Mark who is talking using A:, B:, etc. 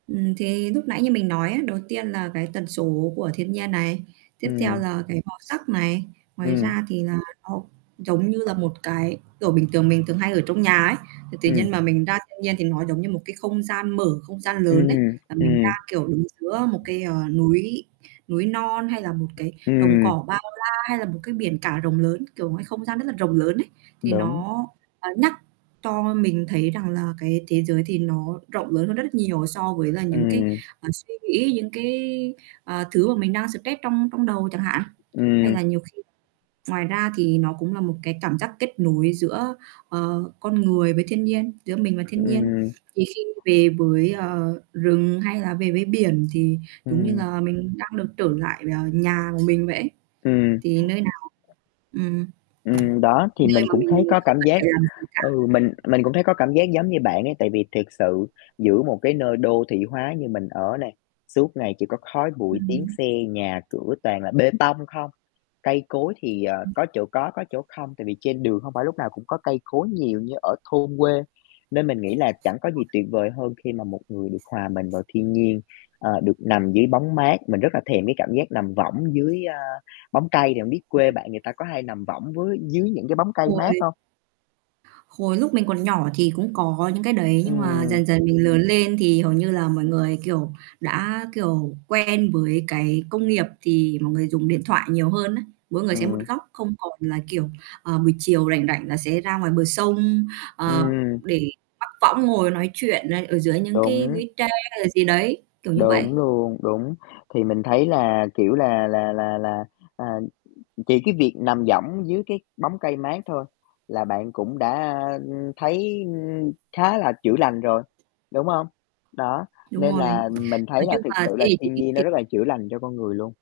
A: Ừm, thì lúc nãy như mình nói á, đầu tiên là cái tần số của thiên nhiên này, tiếp theo
B: Ừm.
A: là cái màu sắc này. Ngoài
B: Ừm.
A: ra thì là, ô, giống như là một cái kiểu, bình thường mình thường hay ở trong nhà ấy, thì tự nhiên
B: Ừm.
A: mà mình ra thiên nhiên thì nó giống như một cái không gian mở, không gian lớn ấy,
B: Ừm.
A: là mình ra,
B: Ừm.
A: kiểu, đứng giữa một cái, ờ, núi núi non hay là một cái đồng
B: Ừm.
A: cỏ bao la hay là một cái biển cả rộng lớn, kiểu, ngoài không gian rất là rộng lớn ấy, thì
B: Đúng.
A: nó, ờ, nhắc cho mình thấy rằng là cái thế giới thì nó rộng lớn hơn rất rất nhiều so với là những cái,
B: Ừm.
A: ờ, suy nghĩ, những cái, à, thứ mà mình đang stress trong trong đầu chẳng hạn. Hay
B: Ừm.
A: là nhiều khi ngoài ra thì nó cũng là một cái cảm giác kết nối giữa, ờ, con người với thiên nhiên, giữa mình với thiên nhiên.
B: Ừm.
A: Thì khi về với, ờ, rừng hay là về với biển thì giống như
B: Ừm.
A: là mình đang được trở lại, ờ, nhà của mình vậy ấy.
B: Ừm.
A: Thì nơi nào ừm.
B: Ừm, đó, thì
A: Nơi
B: mình
A: mà
B: cũng
A: mình
B: thấy có
A: không
B: cảm
A: cần
B: giác
A: phải làm gì cả.
B: ừ, mình mình cũng thấy có cảm giác giống như bạn ấy tại vì thiệt sự giữa một cái nơi đô thị hóa như mình ở này, suốt ngày chỉ có khói bụi, tiếng
A: Ừm.
B: xe, nhà cửa toàn là bê tông không. Cây cối thì, ờ, có chỗ có, có chỗ không tại vì trên đường hông phải lúc nào cũng có cây cối nhiều như ở thôn quê. Nên mình nghĩ là chẳng có gì tuyệt vời hơn khi mà một người được hòa mình vào thiên nhiên, ờ, được nằm dưới bóng mát. Mình rất là thèm cái cảm giác nằm võng dưới, a, bóng cây. Thì hông biết quê
A: À.
B: bạn người ta có hay nằm võng với dưới những cái bóng cây mát
A: Uầy.
B: hông?
A: Hồi lúc mình còn nhỏ thì cũng có những cái đấy nhưng mà
B: Ừm.
A: dần dần mình lớn lên thì hầu như là mọi người, kiểu, đã, kiểu, quen với cái công nghiệp thì mọi người dùng điện thoại nhiều hơn á, mỗi người sẽ một
B: Ừm.
A: góc không còn là, kiểu, ờ, buổi chiều rảnh rảnh là sẽ ra ngoài bờ sông, ờ,
B: Ừm.
A: để mắc võng ngồi nói chuyện này, ở dưới những cái
B: Đúng.
A: lũy tre hay là gì đấy, kiểu như vậy.
B: Đúng luôn, đúng. Thì mình thấy là, kiểu là là là là, chỉ cái việc nằm võng dưới cái bóng cây mát thôi là bạn cũng đã, a, ừm, thấy khá là chữa lành rồi, đúng không? Đó,
A: Đúng
B: nên
A: rồi,
B: là mình thấy
A: nói
B: là
A: chung
B: thực
A: là
B: sự
A: thế
B: là
A: hệ chín
B: thiên
A: x
B: nhiên nó
A: thì
B: rất là chữa lành cho con người luôn.